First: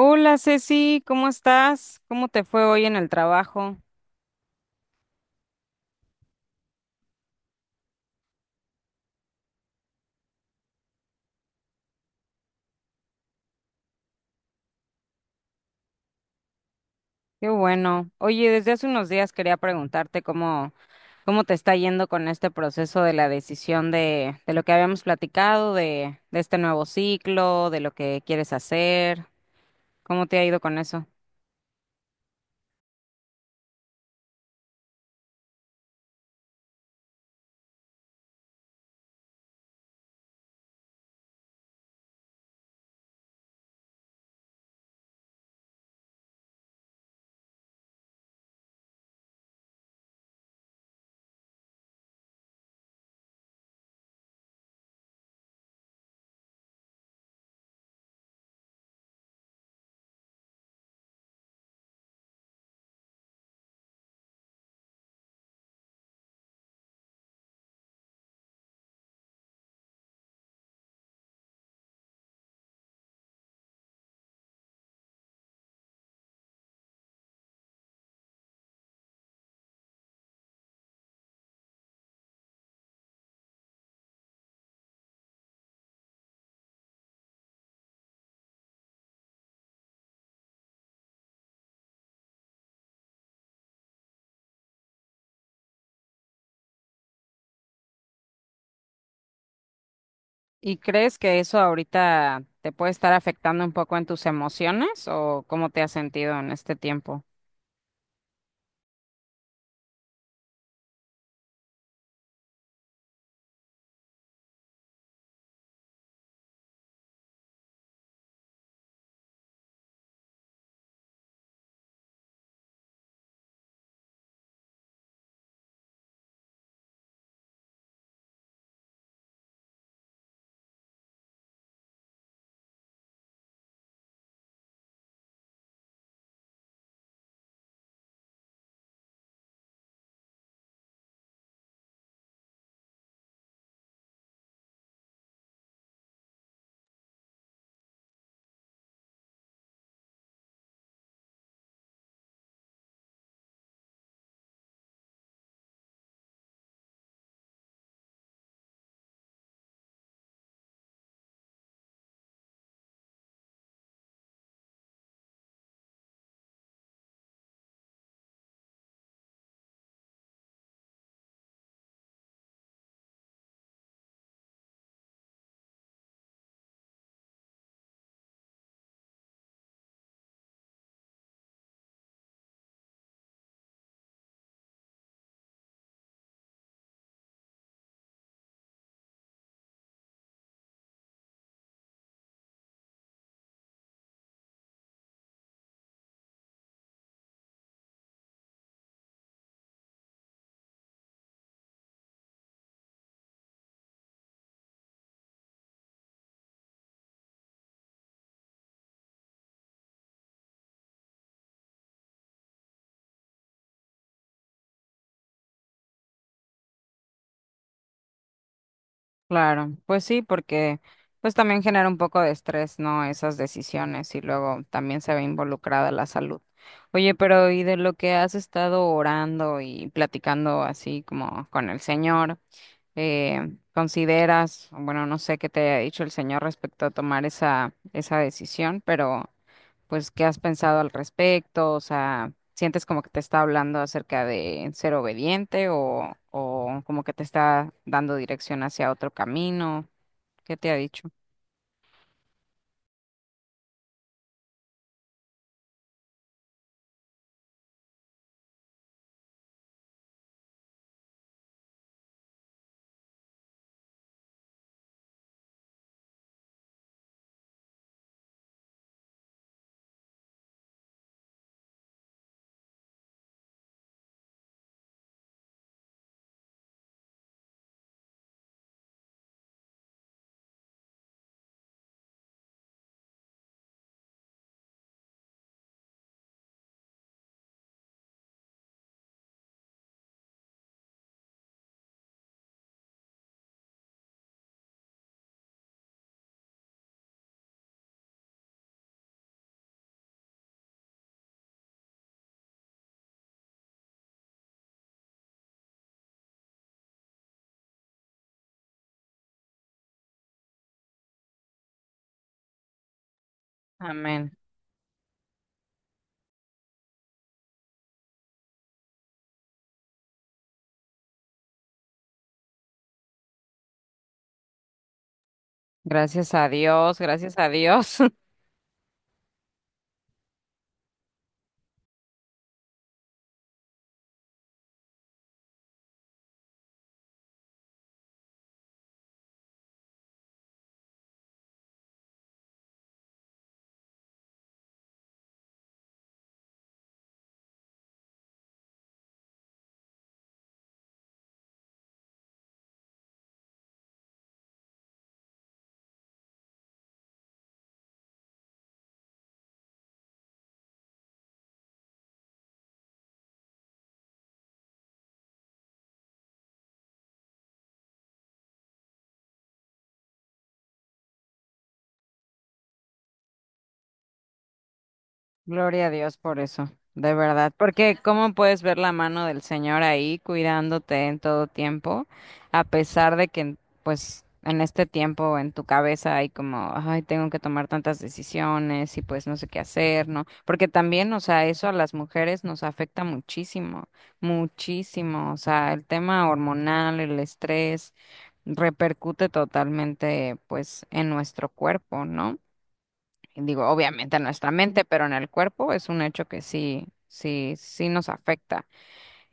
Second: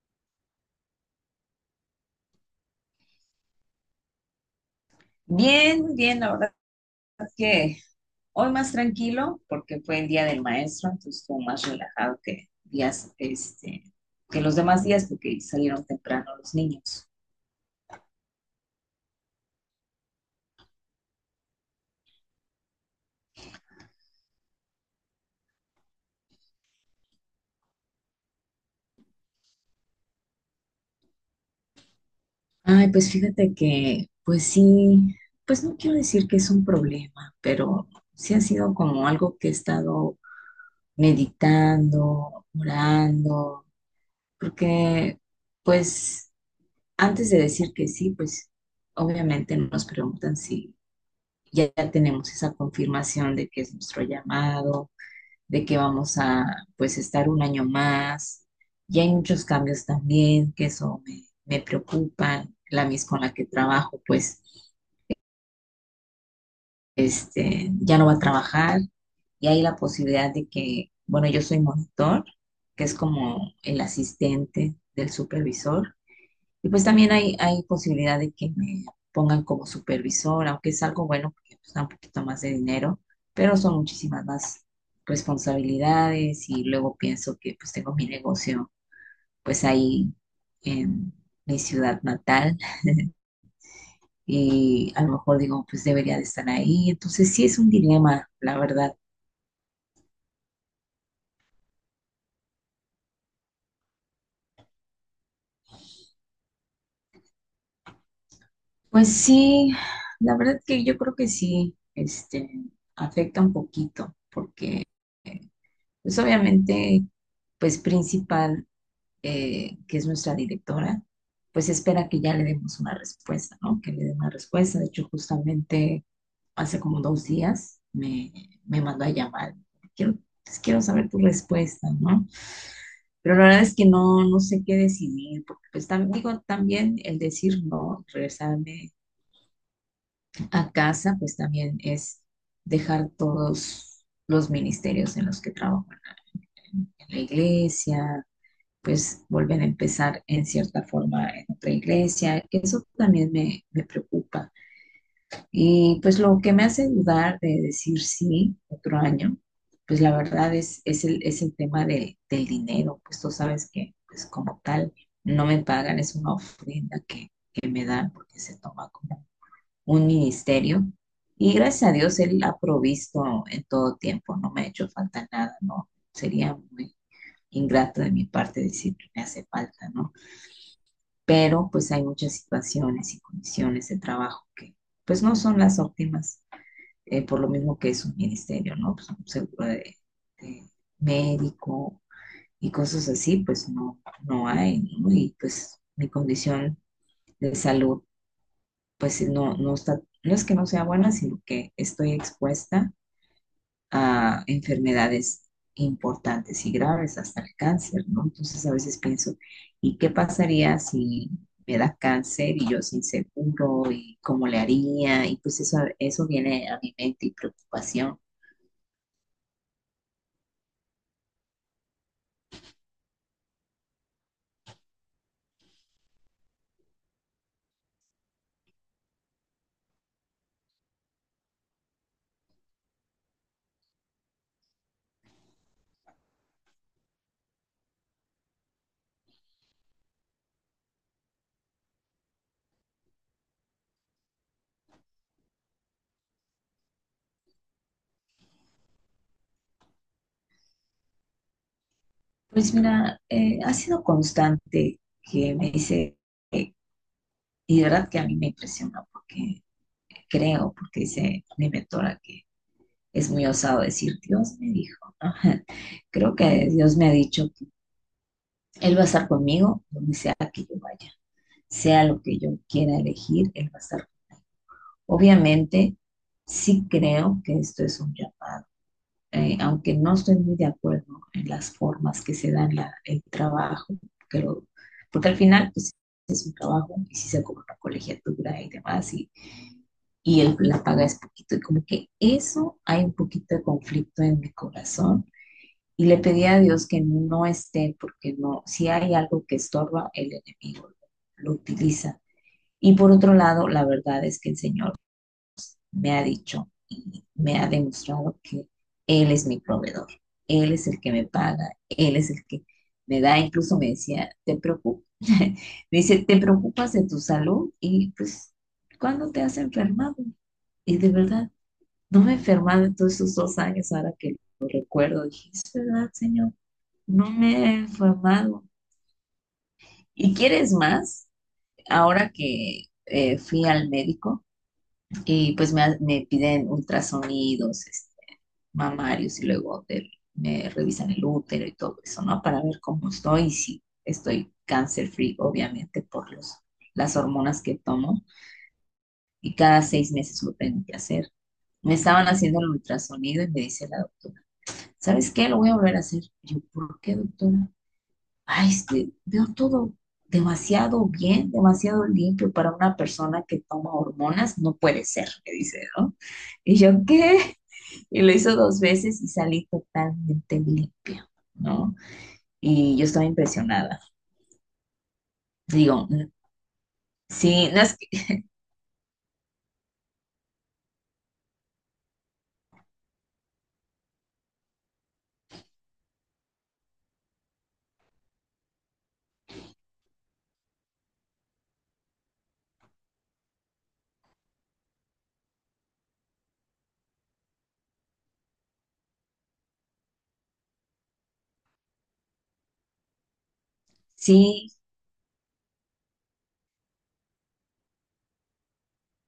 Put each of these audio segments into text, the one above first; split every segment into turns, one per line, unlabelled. Hola Ceci, ¿cómo estás? ¿Cómo te fue hoy en el trabajo?
Bien, bien, la verdad es que hoy más tranquilo porque fue el día del maestro, entonces estuvo más relajado que los demás días porque salieron temprano los niños.
Qué bueno. Oye, desde hace unos días quería preguntarte cómo te está yendo con este proceso de la decisión de lo que habíamos platicado, de este nuevo ciclo, de lo que quieres hacer. ¿Cómo te ha ido con eso?
Ay, pues fíjate que, pues sí, pues no quiero decir que es un problema, pero sí ha sido como algo que he estado meditando, orando, porque pues antes de decir que sí, pues obviamente no nos preguntan si ya tenemos esa confirmación de que es nuestro llamado, de que vamos a pues estar un año más. Ya hay muchos cambios también, que eso me preocupa. La mis con la que trabajo, pues ya no va a trabajar y hay la posibilidad de que, bueno, yo soy monitor, que es como el asistente del supervisor, y pues también hay posibilidad de que me pongan como supervisora, aunque es algo bueno porque pues, da un poquito más de dinero, pero son muchísimas más responsabilidades y luego pienso que pues tengo mi negocio pues ahí en mi ciudad natal y a lo mejor digo pues debería de estar ahí. Entonces sí es un dilema, la verdad.
¿Y crees que eso ahorita te puede estar afectando un poco en tus emociones o cómo te has sentido en este tiempo?
Pues sí, la verdad que yo creo que sí, este, afecta un poquito porque pues obviamente pues principal que es nuestra directora, pues espera que ya le demos una respuesta, ¿no? Que le dé una respuesta. De hecho, justamente hace como 2 días me mandó a llamar. Quiero, pues, quiero saber tu respuesta, ¿no? Pero la verdad es que no, no sé qué decidir, porque pues también, digo, también el decir no, regresarme a casa, pues también es dejar todos los ministerios en los que trabajo, en la iglesia, pues vuelven a empezar en cierta forma en otra iglesia. Eso también me preocupa. Y pues lo que me hace dudar de decir sí otro año, pues la verdad es el tema del dinero, pues tú sabes que pues como tal no me pagan, es una ofrenda que me dan porque se toma como un ministerio. Y gracias a Dios Él ha provisto en todo tiempo, no me ha hecho falta nada, no sería muy ingrato de mi parte decir que me hace falta, ¿no? Pero pues hay muchas situaciones y condiciones de trabajo que pues no son las óptimas, por lo mismo que es un ministerio, ¿no? Pues un seguro de médico y cosas así, pues no, no hay, ¿no? Y pues mi condición de salud, pues no, no está, no es que no sea buena, sino que estoy expuesta a enfermedades importantes y graves, hasta el cáncer, ¿no? Entonces a veces pienso, ¿y qué pasaría si me da cáncer y yo sin seguro? ¿Y cómo le haría? Y pues eso viene a mi mente y preocupación.
Claro, pues sí, porque pues también genera un poco de estrés, ¿no? Esas decisiones y luego también se ve involucrada la salud. Oye, pero ¿y de lo que has estado orando y platicando así como con el Señor, consideras, bueno, no sé qué te haya dicho el Señor respecto a tomar esa, esa decisión, pero pues, ¿qué has pensado al respecto? O sea, ¿sientes como que te está hablando acerca de ser obediente o como que te está dando dirección hacia otro camino? ¿Qué te ha dicho?
Pues mira, ha sido constante que me dice, eh, y de verdad que a mí me impresiona porque creo, porque dice mi mentora que es muy osado decir, Dios me dijo, ¿no? Creo que Dios me ha dicho Él va a estar conmigo donde sea que yo vaya, sea lo que yo quiera elegir, Él va a estar. Obviamente, sí creo que esto es un llamado, aunque no estoy muy de acuerdo en las formas que se dan la, el trabajo, que lo, porque al final pues, es un trabajo y si se cobra una colegiatura y demás, y el, la paga es poquito, y como que eso hay un poquito de conflicto en mi corazón y le pedí a Dios que no esté, porque no, si hay algo que estorba, el enemigo lo utiliza. Y por otro lado, la verdad es que el Señor me ha dicho y me ha demostrado que Él es mi proveedor, Él es el que me paga, Él es el que me da, incluso me
Amén.
decía, te preocupas, me dice, te preocupas de tu salud y pues, ¿cuándo te has enfermado? Y de verdad, no me he enfermado en todos esos 2 años ahora que recuerdo, dije, es verdad,
Gracias a
Señor,
Dios,
no
gracias a
me he
Dios.
enfermado. ¿Y quieres más? Ahora que fui al médico y pues me piden ultrasonidos, este, mamarios y luego me revisan el útero y todo eso, ¿no? Para ver cómo estoy y si estoy cancer free, obviamente, por las hormonas que tomo y cada 6 meses lo tengo que hacer. Me estaban haciendo el ultrasonido y me dice la doctora, ¿sabes qué? Lo voy a volver a hacer. Yo, ¿por qué, doctora? Ay, es que veo todo demasiado bien, demasiado limpio para una persona que toma hormonas, no puede ser, me dice, ¿no? Y yo, ¿qué? Y lo hizo dos veces y salí totalmente limpia, ¿no? Y yo estaba impresionada.
Gloria a
Digo,
Dios por eso, de verdad,
sí, no
porque
es que-
¿cómo puedes ver la mano del Señor ahí cuidándote en todo tiempo, a pesar de que, pues, en este tiempo en tu cabeza hay como, ay, tengo que tomar tantas decisiones y pues no sé qué hacer, ¿no? Porque también, o sea, eso a las mujeres nos afecta muchísimo, muchísimo, o sea, el tema hormonal, el estrés, repercute totalmente, pues, en nuestro cuerpo, ¿no? Digo, obviamente en nuestra
sí,
mente, pero en el cuerpo es un hecho que sí, sí, sí nos afecta.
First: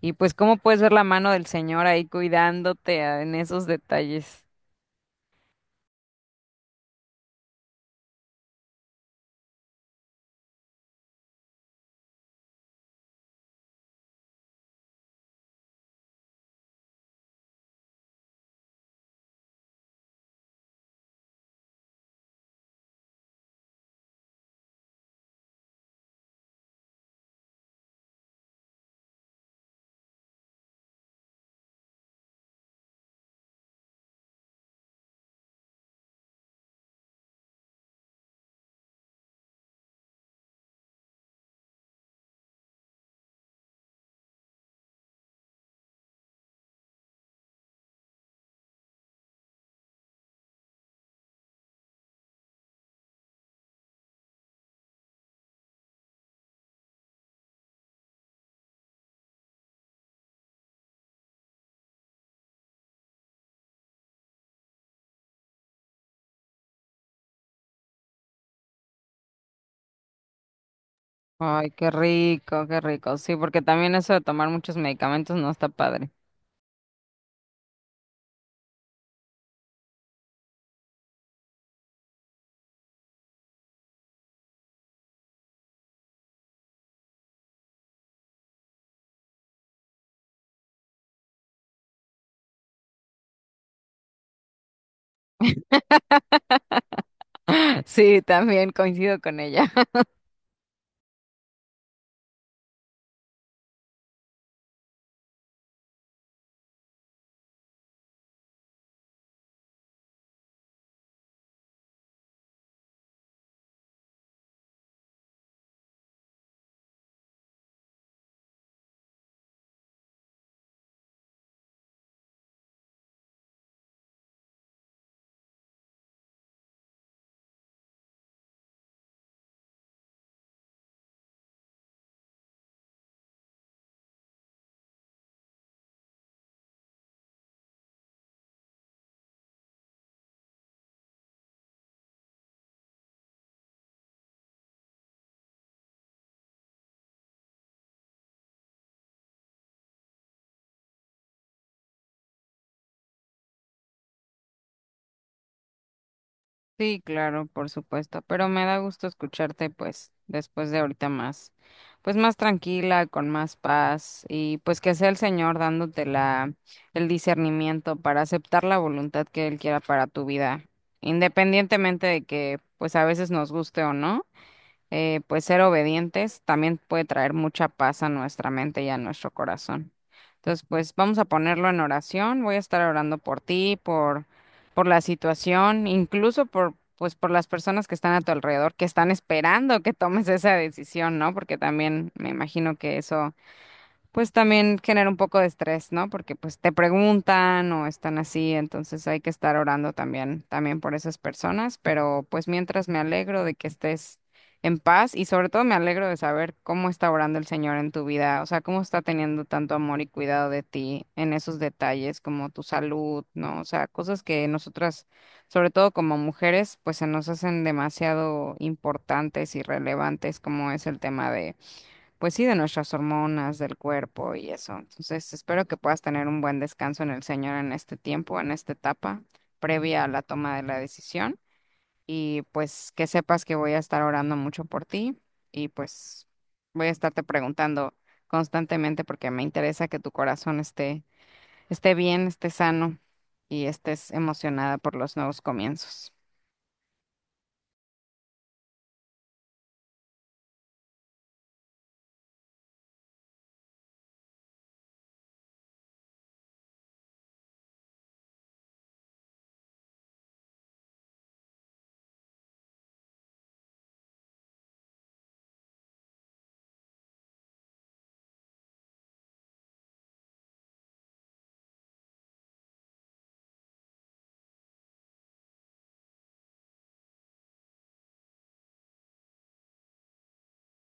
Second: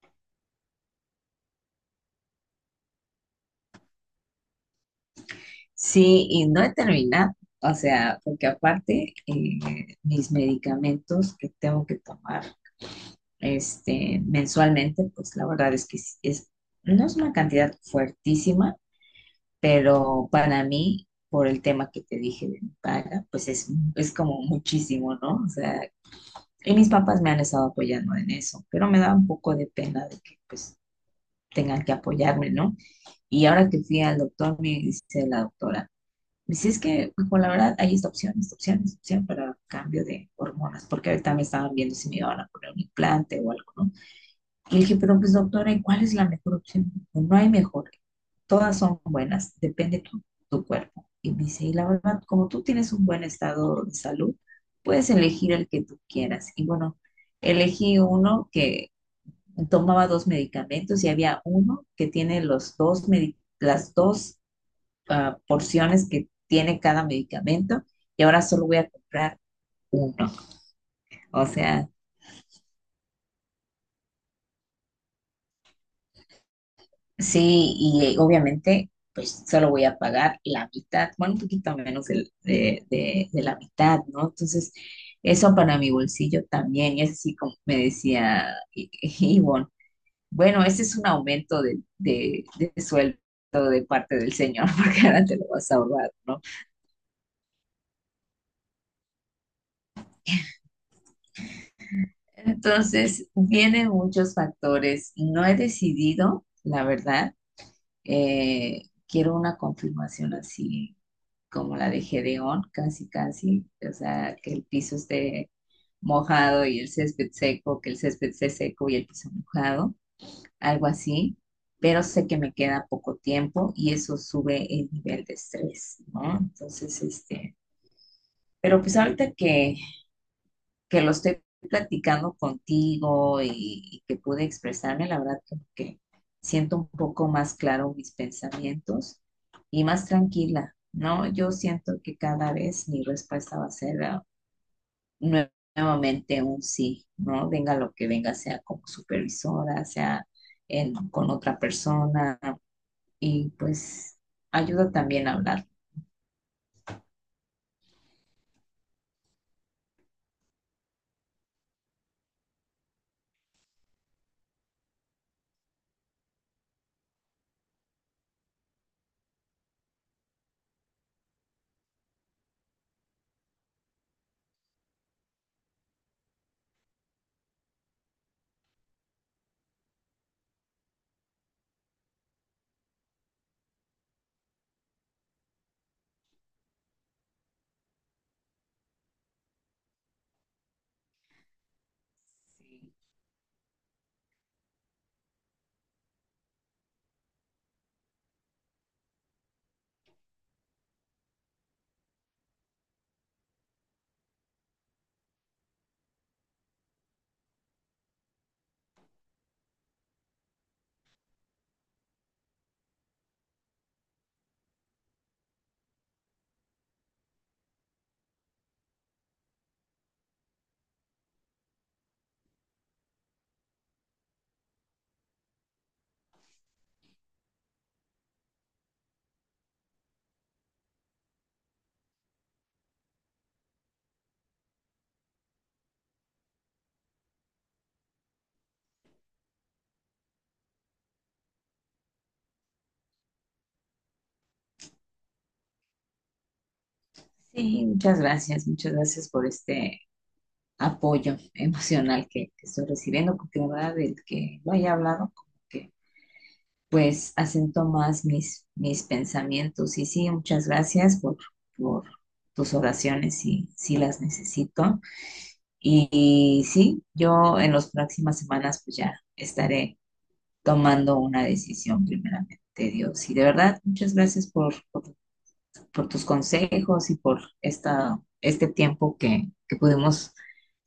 Y pues, ¿cómo puedes ver la mano del Señor ahí cuidándote en esos detalles?
sí, y no he terminado. O sea, porque aparte, mis medicamentos que tengo que tomar este, mensualmente, pues la verdad es que no es una cantidad fuertísima, pero para mí, por el tema que te dije de mi paga, pues es como muchísimo, ¿no? O sea, y mis papás me han estado apoyando en eso, pero me da un poco de pena de que pues tengan que apoyarme, ¿no? Y ahora que fui al doctor, me dice la doctora, me dice, es que, pues la verdad, hay esta opción, esta opción, esta opción para cambio de hormonas, porque ahorita me estaban viendo si me iban a poner un implante o algo, ¿no? Le dije, pero pues doctora, ¿y cuál es la mejor opción? Dijo, no hay mejor, todas son buenas, depende tu, tu cuerpo. Y me dice, y la verdad, como tú tienes un buen estado de salud, puedes elegir el que tú quieras. Y bueno, elegí uno que tomaba dos medicamentos y había uno que tiene las dos porciones que tiene cada medicamento y ahora solo voy a comprar uno. O
Ay,
sea,
qué rico, qué rico. Sí, porque también eso de tomar muchos medicamentos no está padre.
sí, y obviamente, pues solo voy a pagar la mitad, bueno, un poquito menos de la mitad, ¿no? Entonces, eso para mi bolsillo también, y es así como me decía Ivonne, bueno, ese es un aumento de sueldo de parte del Señor, porque ahora te lo vas a ahorrar, ¿no?
Sí, también coincido con ella.
Entonces, vienen muchos factores. No he decidido, la verdad, quiero una confirmación así como la de Gedeón, casi, casi, o sea, que el piso esté mojado y el césped seco, que el césped esté seco y el piso mojado, algo así, pero sé que me queda poco tiempo y eso sube el nivel de estrés, ¿no? Entonces, este, pero pues ahorita que lo estoy platicando contigo y que pude expresarme, la verdad como que siento un poco más claro mis pensamientos y más tranquila, ¿no? Yo siento que cada vez mi respuesta va a ser nue- nuevamente un sí, ¿no? Venga lo que venga, sea como supervisora, sea con otra persona y pues ayuda también a hablar.
Sí, claro, por supuesto, pero me da gusto escucharte pues después de ahorita más, pues más tranquila, con más paz y pues que sea el Señor dándote la, el discernimiento para aceptar la voluntad que Él quiera para tu vida, independientemente de que pues a veces nos guste o no pues ser obedientes también puede traer mucha paz a nuestra mente y a nuestro corazón. Entonces, pues vamos a ponerlo en oración. Voy a estar orando por ti, por la situación, incluso por, pues, por las personas que están a tu alrededor, que están esperando que tomes esa decisión, ¿no? Porque también me imagino
Sí,
que eso pues también genera un poco de estrés, ¿no? Porque pues te preguntan o están así, entonces hay que estar orando también, también por esas personas, pero pues mientras me alegro de que estés en paz y sobre todo me alegro de saber cómo está orando el Señor en tu vida, o sea, cómo está teniendo tanto amor y cuidado de ti en esos detalles como tu salud, ¿no? O sea, cosas que nosotras, sobre todo como mujeres, pues se nos hacen demasiado importantes y relevantes como es el tema de pues sí, de nuestras hormonas, del cuerpo y eso. Entonces, espero que puedas tener un buen descanso en el Señor en este tiempo, en esta etapa previa a la toma de la decisión. Y pues que sepas que voy a estar orando mucho por ti y pues voy a estarte preguntando constantemente porque me interesa que tu corazón esté, esté bien, esté sano y estés emocionada por los nuevos comienzos.
sí, muchas gracias por este apoyo emocional que estoy recibiendo, porque la verdad del que lo haya hablado, como que pues acento más mis pensamientos. Y sí, muchas gracias por tus oraciones, si las necesito. Y sí, yo en las próximas semanas pues ya estaré tomando una decisión primeramente. Dios. Y de verdad, muchas gracias por tus consejos y por este tiempo que pudimos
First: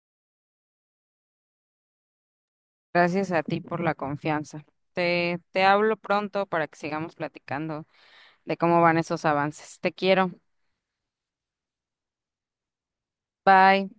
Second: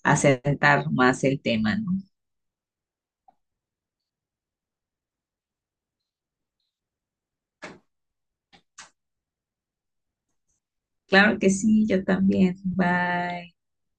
asentar más el tema, ¿no?
Gracias a ti por la confianza. Te hablo pronto para que sigamos platicando de cómo van esos avances. Te quiero.
Claro que sí, yo también. Bye.
Bye.